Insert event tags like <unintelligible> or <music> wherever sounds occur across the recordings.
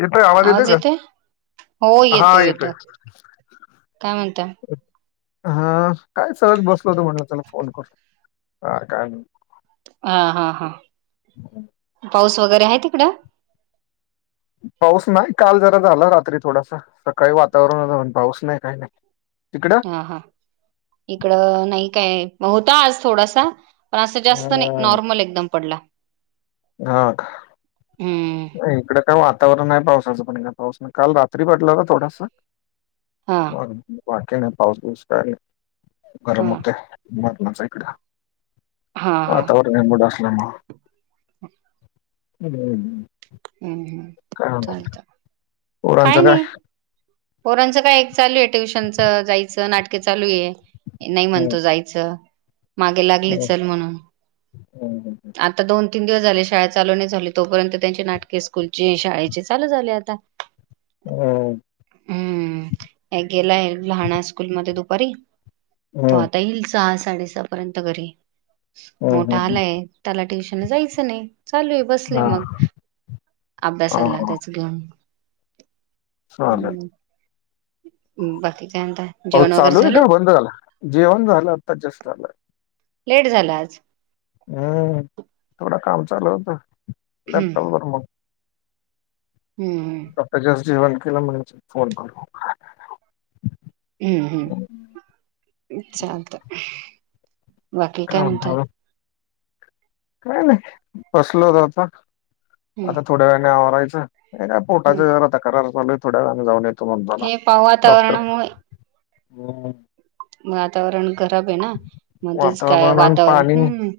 येतोय आवाज का येतोय? हो येतोय येतोय, काय म्हणताय? हम, काय सहज बसलो होतो, म्हणलं चला फोन करूया, हा काय? हा. हा. हा. पाऊस वगैरे आहे तिकडं? पाऊस नाही, काल जरा झाला रात्री थोडासा, सकाळी वातावरण ऊण पाऊस नाही काही नाही. तिकडं हा. हा. इकडं नाही काय, होता आज थोडासा पण असं जास्त नाही ह नॉर्मल एकदम पडला. हा. का. हम्म नाही इकडं काय, वातावरण आहे पावसाचं पण का पाऊस काल रात्री पडला का थोडासा? हा बाकी नाही, पाऊस बिस काय नई गरम हा होतय <unintelligible> इकडे हा हा वातावरण ह हम् हम्. काय झालं? काय नाही, पोरांचं काय चालू आहे ट्युशनच जायचं नाट चालू आहे नाही हम्म म्हणतो जायचं, मागे लागले चल म्हणून हम्म. आता दोन तीन दिवस झाले शाळा चालू नाही झाली, तोपर्यंत त्यांची नाटके स्कूलची शाळेची चालू झाल्यात <unintelligible> हम्म हम्म, एक गेलाय लहाणा स्कूल मध्ये दुपारी तो हम्म आता येईल सहा साडेसहापर्यंत घरी, हम्म हम्म मोठा हम्म आलाय ट्युशन जायचं नाही, चालूये आहे, बसलाय हा मग हा अभ्यासाला हा त्याच घेऊन चालेल हम्म् बाकी काय म्हणता पाऊस जेवण वगैरे चालू आहे का बंद झालं जेवण झालं आत्ता जस्ट झालंय लेट झाला आज हम्म थोडं काम चालू होतं हम्म लॅपटॉप वर मग हम्म हम् आता जस्ट जेवण केलं म्हण फोन करू हम्म हम्म चालत बाकी काय म्हणता म्हणतात मग? काय नाही बसलो होत होता हम्म आता थोड्या वेळाने आवारायचं का हम्म पोटाचा जरा तक्रार चालू थोड्या जण जाऊन येतो म्हणताो ना हे पाव डॉक्टर वातावरणामुळे हम वातावरण खराब आहे ना मध्येच काय वातावरण ह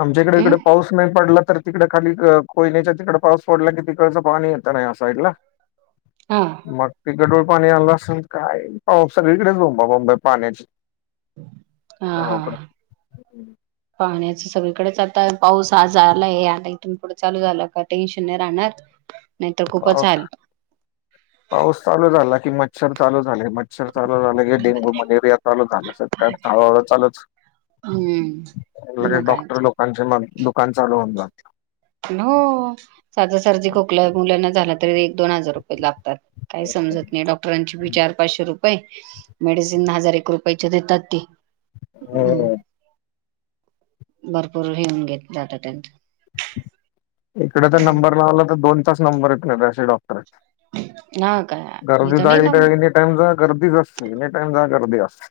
आमच्याकडे इकडे पाऊस नाही पडला तर तिकड खाली कोयणीच्या तिकडे पाऊस पडला की तिकडचं पाणी येत नाही असईडला हा मग तिकडे पाणी आलं असेल काय पाऊस सगळीकडेच बोंबाबोंब पाण्याची हा हा गावाकडं. पाण्याचे सगळीकडेच आता पाऊस आज आलाय आता इथून पुढं चालू झालं का टेन्शन नाही राहणार नाहीतर खूपच पाऊस हाल पाऊस चालू झाला कि मच्छर चालू झा मच्छर चालू झाले की डेंगू मलेरिया चालू झालं सगळा हळूहळू चालूच हम्म मग काय डॉक्टर लोकांचे दुकान चालु होते हो साधे सर्दी खोकला मुलांना झालं तरी एक दोन हजार रुपये लातात का समत नाही डॉक्टरांची ही चार पाचशे मेडिसिन हजार एक रुपयाची देतात ती हम्म भरपूर घिऊन घेत जात त्यांचे इकडे तर नंबर लावला तर दोन तासनंबर येते डॉक्टर आहेत हा काय गर्दी इथं नाही जाईल तर ना एनी टाइम जा गर्दीच असते एन टाइम जा गर्दी असते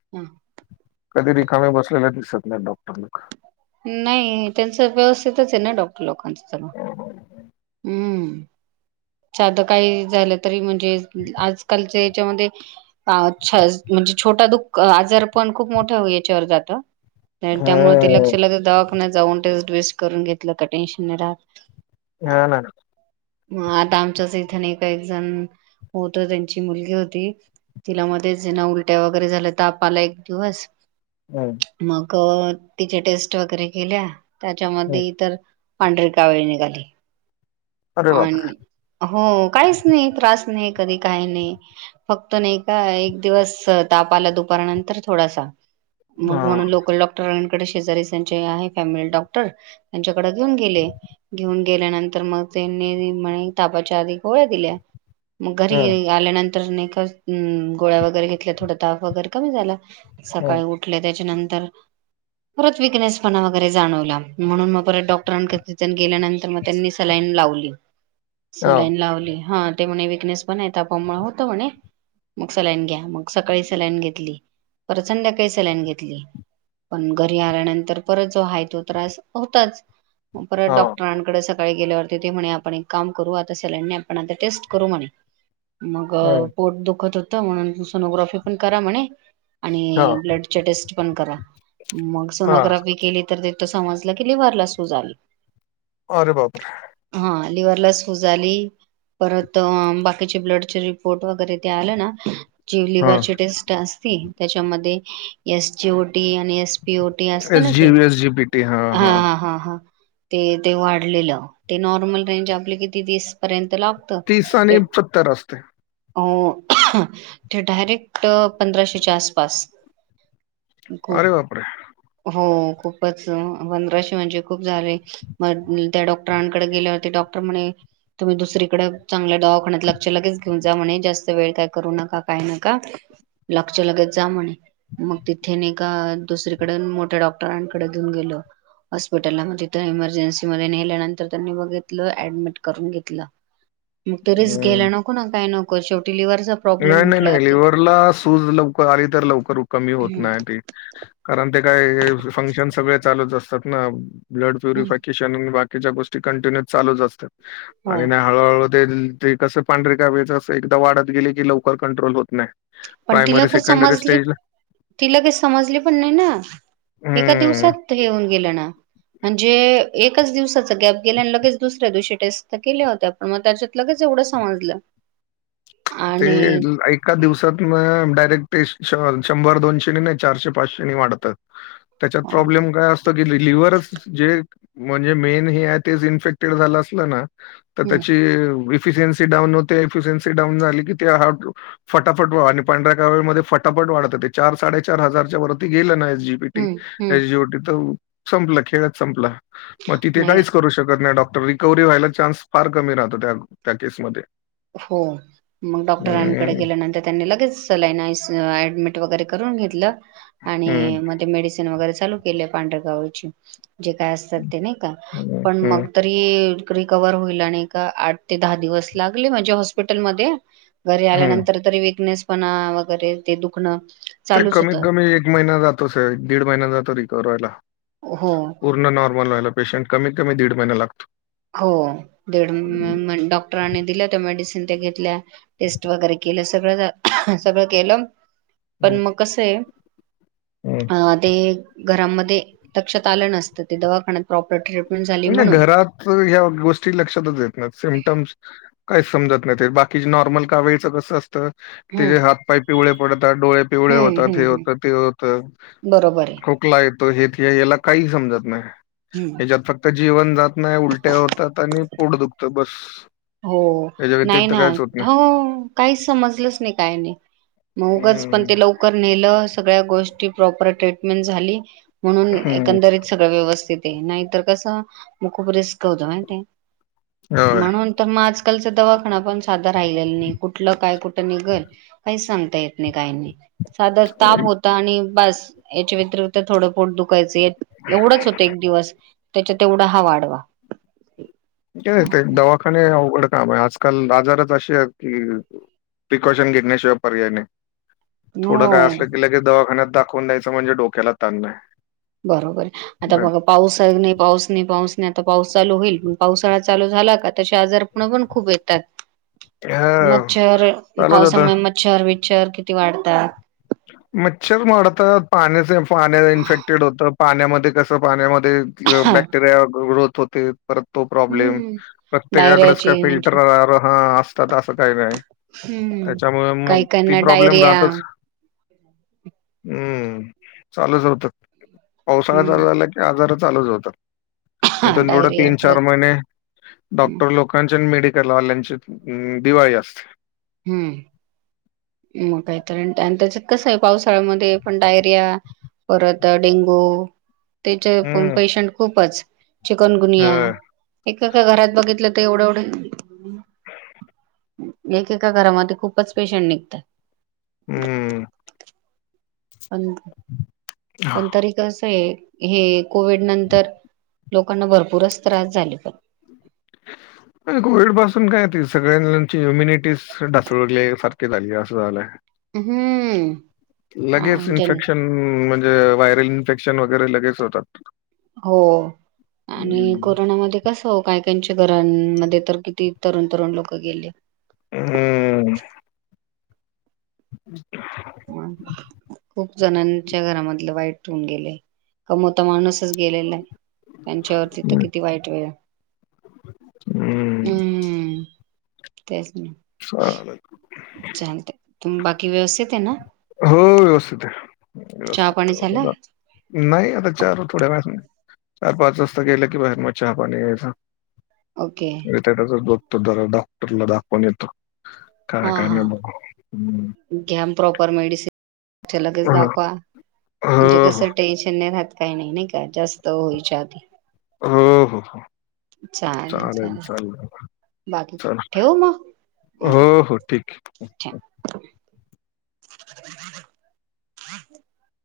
कधी रिकामे बसलेला दिसत नाही डॉक्टर लोक नाही त्यांच व्यवस्थितच आहे ना डॉक्टर लोकांच तर हम्म साध काही झालं तरी म्हणजे आजकालच्या याच्यामध्ये अ छोटा दुःख आजार पण खूप मोठा याच्यावर जातं त्यामुळे ते हम्म लक्ष लागत दवाख नाही जाऊन टेस्ट करून घेतलं का टेन्शन नाही राहत हा ना म आता आमच्याच इथनका एक जण होत त्यांची मुलगी होती तिला मध्येच ज ना उलट्या वगैरे झाल्या तर ताप आला एक दिवस होम तिचे टेस्ट वगैरे केल्या हम्म त्याच्यामध्ये इतर पांढरीकावीळ निघाली अरे बापरे आणि हो काहीच नाही त्रास नाही कधी काही नाही फक्त नाही का एक दिवस तापाला दुपारानंतर थोडासा हा मग म्हणून लोकल डॉक्टर इथे शेजारीचे आहे फॅमिली डॉक्टर त्यांच्याकडे घेऊन गेले घेऊन गेल्यानंतर मग त्यांनी म्ह तापाच्या आधी गोळ्या दिल्या मग हम्म घरी आल्यानंतर गोळ्या वगैरे घेतल्या थोड ताप वगैरे कमी झाला हम्म सकाळी उठल्या त्याच्यानंतर तर परत विकनेसणा वगैरे जाणवला म्हणून मग परत डॉक्टरांक गेल्यानंतर मग त्यांनी सलाई लावली हा सलाईन लावली हा ते म्हणे विकनेस पण य तापामुळ होत म्हणे मग सलाईन घ्या मग सकाळी सलाईन घेतली पर संध्याकाळी सलाईन घेतली पण घरी आल्यानंतर परत जो आहे तो त्रास होताच परत हा डॉक्टरांकडे सकाळी गेल्यावर ते म्हणे आपण एक काम करू आता सलाईन नाई आपण आता टेस्ट करू म्हणे मग हम्म पोट दुखत होतं म्हणून सोनोग्राफी पण करा म्हणे हा आणि ब्लडच्या टेस्ट पण करा मग हा सोनोग्राफी केली तर ते समजलं की लिवरला सूज आली. अरे बापरे हा लिवरलाला सूज आली परत बाकीचे ब्लडचे रिपोर्ट वगैरे ते आल्या ना जी हा लिव्हरची टेस्ट असते त्याच्यामध्ये एस जी ओ टी आणि एस पि ओ टी असत एस ना जी ते एस जी पी टी हा हा हा हा. ते ते वाढलेलं ते नॉर्मल रेंज आपले किती वीस पर्यंत लागत तीस आणि ते. सत्तर असते अ ते डायरेक्ट पंधराशेच्या आसपास अरे खूप बापरे हो. खूपच पधराशे म्हणजे खूप झाले म त्या डॉ डाॅक्टरांकडे गेल्यावरती डॉक्टर म्हणे तुम्ही दुसरीकडे चांगल्या दवाखान्यात लक्ष लगेच घेऊन जा म्हणे जास्त वेळ काय करू नका काय नका लक्ष लगत जा म्हणे मग तिथे नाही का दुसरीकड मोठ्या डॉक्टरांकडे घेऊन गेल हॉस्पिटलला म तिथं इमर्जनसिध्ये नेल्यानंतर त्यागी बघितल अडमिट करून घेतलं म ते रिस्क हम्म. घ्यायला नको ना काय नको शेवटी लिव्हरचा प्रॉब्लेम नाही नाही नाही म्हटल्यावरती लिव्हरला सूज लवकर आली तर लवकर कमी होत नाही त कारण ते का फंक्शन सगळे चालुच असतात ना ब्लड प्युरिफिकेशन बा गोष्टी कंटिन्य चालूच असात हो आणि हळूहळू ते ते कसं पांढरे कावीळच अस एकदा वाढत गेले की लवकर कंट्रोल होत नाही. पण तिला प्रायमरी लवकर सेकंडरी समजलीत स्टेजला ती लगेच समजली पण नाही ना एका हम्म दिवसात हे हुन गेलं ना म्हणजे एकाच दिवसाच गॅप गेल्या आणि लगेच दुसऱ्या दिवशी टेस्ट तर केल्या होत्या पण मग त्याच्यात लगेच एवढं समजलं. <unintelligible> ते आणि एका दिवसात म डायरेक्ट शंभर दोनशे नाही चारशे पाचशे वाढतात त्याच्यात प्रॉब्लेम काय असतो की लिव्ह जे म्हणजे मेन हे ते इनफेक्टेड झाल असल ना तर हम्म त्याची एफियनस डाऊन होते एफियनस डाऊन झाली कि हा फटाफट आणि पांढऱ्या कावीळमध्ये फटाफट वाढत ते चार साडेचार हजारच्या वरती गेलं ना जी पी टी हम्म हम्म एस जी ओ टी तर संपलं खेळात संपला. मग तिथे नाही काहीच करू शकत नाही डॉ रिकव्ही व्हायला चान्स फार कमी राहतो त्या त्या केसमध्ये हो म डॉक्टरांकडे हं, गेल्यानंतर त्यांनी लगेचला नाडमिट वरून घेत हं. आणि म मेडिसन वगरे चाल के पांढरगाव जे काय असतात ते नाही का हं, पण मग हं, तरी रिकवर होईल आणि का आठ ते दहा दिवस लागले म्हणजे हॉस्पिटलमध्येध्ये घरी हं. आल्यानंतर तरी विकनेस पण वगैरे ते दुखणं ते चालूच होत कमीत कमी एक महिना जातोच एक दीड महिना जातो रिकववर व्हायला हो पूर्ण नॉर्मल व्हायला पेशंट कमीत कमी दीड महिना लागतो होड डॉक्टर दि मड घेतल्या टेस्ट वगैरे केलं सगळं सगळं केलं पण हं, मग कसं आहे हं. अ ते घरामध्ये लक्षात आलं नसतं ते दवाखान्यात प्रॉपर्ट झा नाही म्हणून घरात गोष्टी लक्षातचेत सिमताम्स काही समत नाही ते बाकी नॉर्मल का वेळच कस असतं हम्म तेे हात पाय पिवले ता डोळे पिवळे हम्म होतात हम्म ते हम्म होत ते होत बरोबर आहे खोकला ये त हे याला काही समजत नाही. हम्म. जीवन जात नाही उलट्या होतात आणि पोटं दुखतं बस. हो याच्या नाही व्यतिरिक्त ना काहीच होत नाही. हो काहीच समजलंच नाही काय नाही मगच पण हं, ते लवकर नेलं स्या गोष्टी प्रॉपर ट्रीटमेंट झाली म्हणून हं. एकरीत सगळ व्यवस्थित ते नाहीतर कसं मग खूप रिस्क होत. <unintelligible> होय. मग आजकालचा दवाखाना पण साधा राहिलेला नाही कुठलं काय कुठं निघल काहीच सांगता येत नाही काही नाही साधा ताप होता आणि बस याच्या व्यतिरिक्त थोडंफ पोट दुःख यच एवढंच होतं एक दिवस त्याच्यात तेवढा हा वाढवा क आहे ते एक दवाखाने ड काम आजकाल आजारच अे आहेत कि प्रिकॉशन घेतण्याशिवाय पर्याय नाही थोडं काय हो असलं गलं की दवाखान्यात दाखवून द्यायचं म्हणजे डोक्याला ताण नही बरोबर आता बघ पाऊस आहे नाही पाऊस नाही पाऊस पाऊस चालू होईल पण पावसाळा चालू झाला का त्या आजार पूर् पण खूप येतात हां. मच्छर चालू जातं. पावसामुळे मच्छर विच्छर किती वाढतात मच्छर मारतात पाण्या पाण्या इन्फेक्टेड होत पाण्यामध्ये कस पाण्यामध्ये बॅक्टेरिया ग्रोथ होते परत् तो प्रॉब्लेम हम्म प्रत्येकाकडेच का डायरियाची म्हणजे फिल्टर हा असतात असं काही नाही हम्म त्याच्यामुळे मग काही ती काहींना प्रॉब्लेम डायरिया राहतच हम्म चालूच होत पावसाळ्याचा हम्म झाला कि आजार हा डायरिया तीन चार परत महिने हम्म डॉक्टर लोकांचे मेडि लावाल्यांची दिवाळी असते हम्म म काहीतरी त्याच्यात कसं आहे पावसाळ्यामध्ये पण डायरिया पररत डेंगु त्याचे हं, पेशंट खूपच चिकनगुनिया हं. एका घरात बघितलं एवढं एवढ एकेका घरामध्ये खूपच पेशंट निघतात हम्म पण पण तरी कस आहे हे कोविड नंतर लोकांना भरपूरच त्रास झाले पण सगळ्या मुलांची ह्युमिनीटी ढासळले सारखे झाले अस झालंय. हम्म. लगेच अं, जन इन्फेक्शन म्हणजे व्हायरल इन्फेक्शन वगैरे लगेच होतात. हो आणि हं, कोरोनामध्ये कस हो काय त्यांच्या घरांनमध्ये तर किती तरुण तरुण लोक गेले. हम्म अच् ह खूप जणांच्या घरामधलं वाईट होऊन गेले. कमवता माणूसच गेलेला आहे. त्यांच्यावरती तर हं, किती वाईट वेळ हं. हम् तेच नाही चालेल. चालत तुम बाकी व्यवस्थित आहे ना? हो व्यवस्थित आहे. चहा व्यवस्थित पाणी आहे ओ झाला दादा नाही आता चहा थोड्या वेळांनी चार पाच वाजता गेलं की, बाहेर मग चहा पाणी घ्यायचं ओके <unintelligible> तो जरा डॉक्टरला दाखवून येतो. हा काय, काय हा नाही बघू. हं. घ्या म प्रॉपर मेडिसीन लगेच हो, दाखवा म्हणजे हो, कसं टेंशन <unintelligible> नाही रात काही नाही नाही का जास्त होईच्या आधी हो हो चालेल चल आता बाकी चल. ठेवू हो हो ठीक. ठीक <inaudible>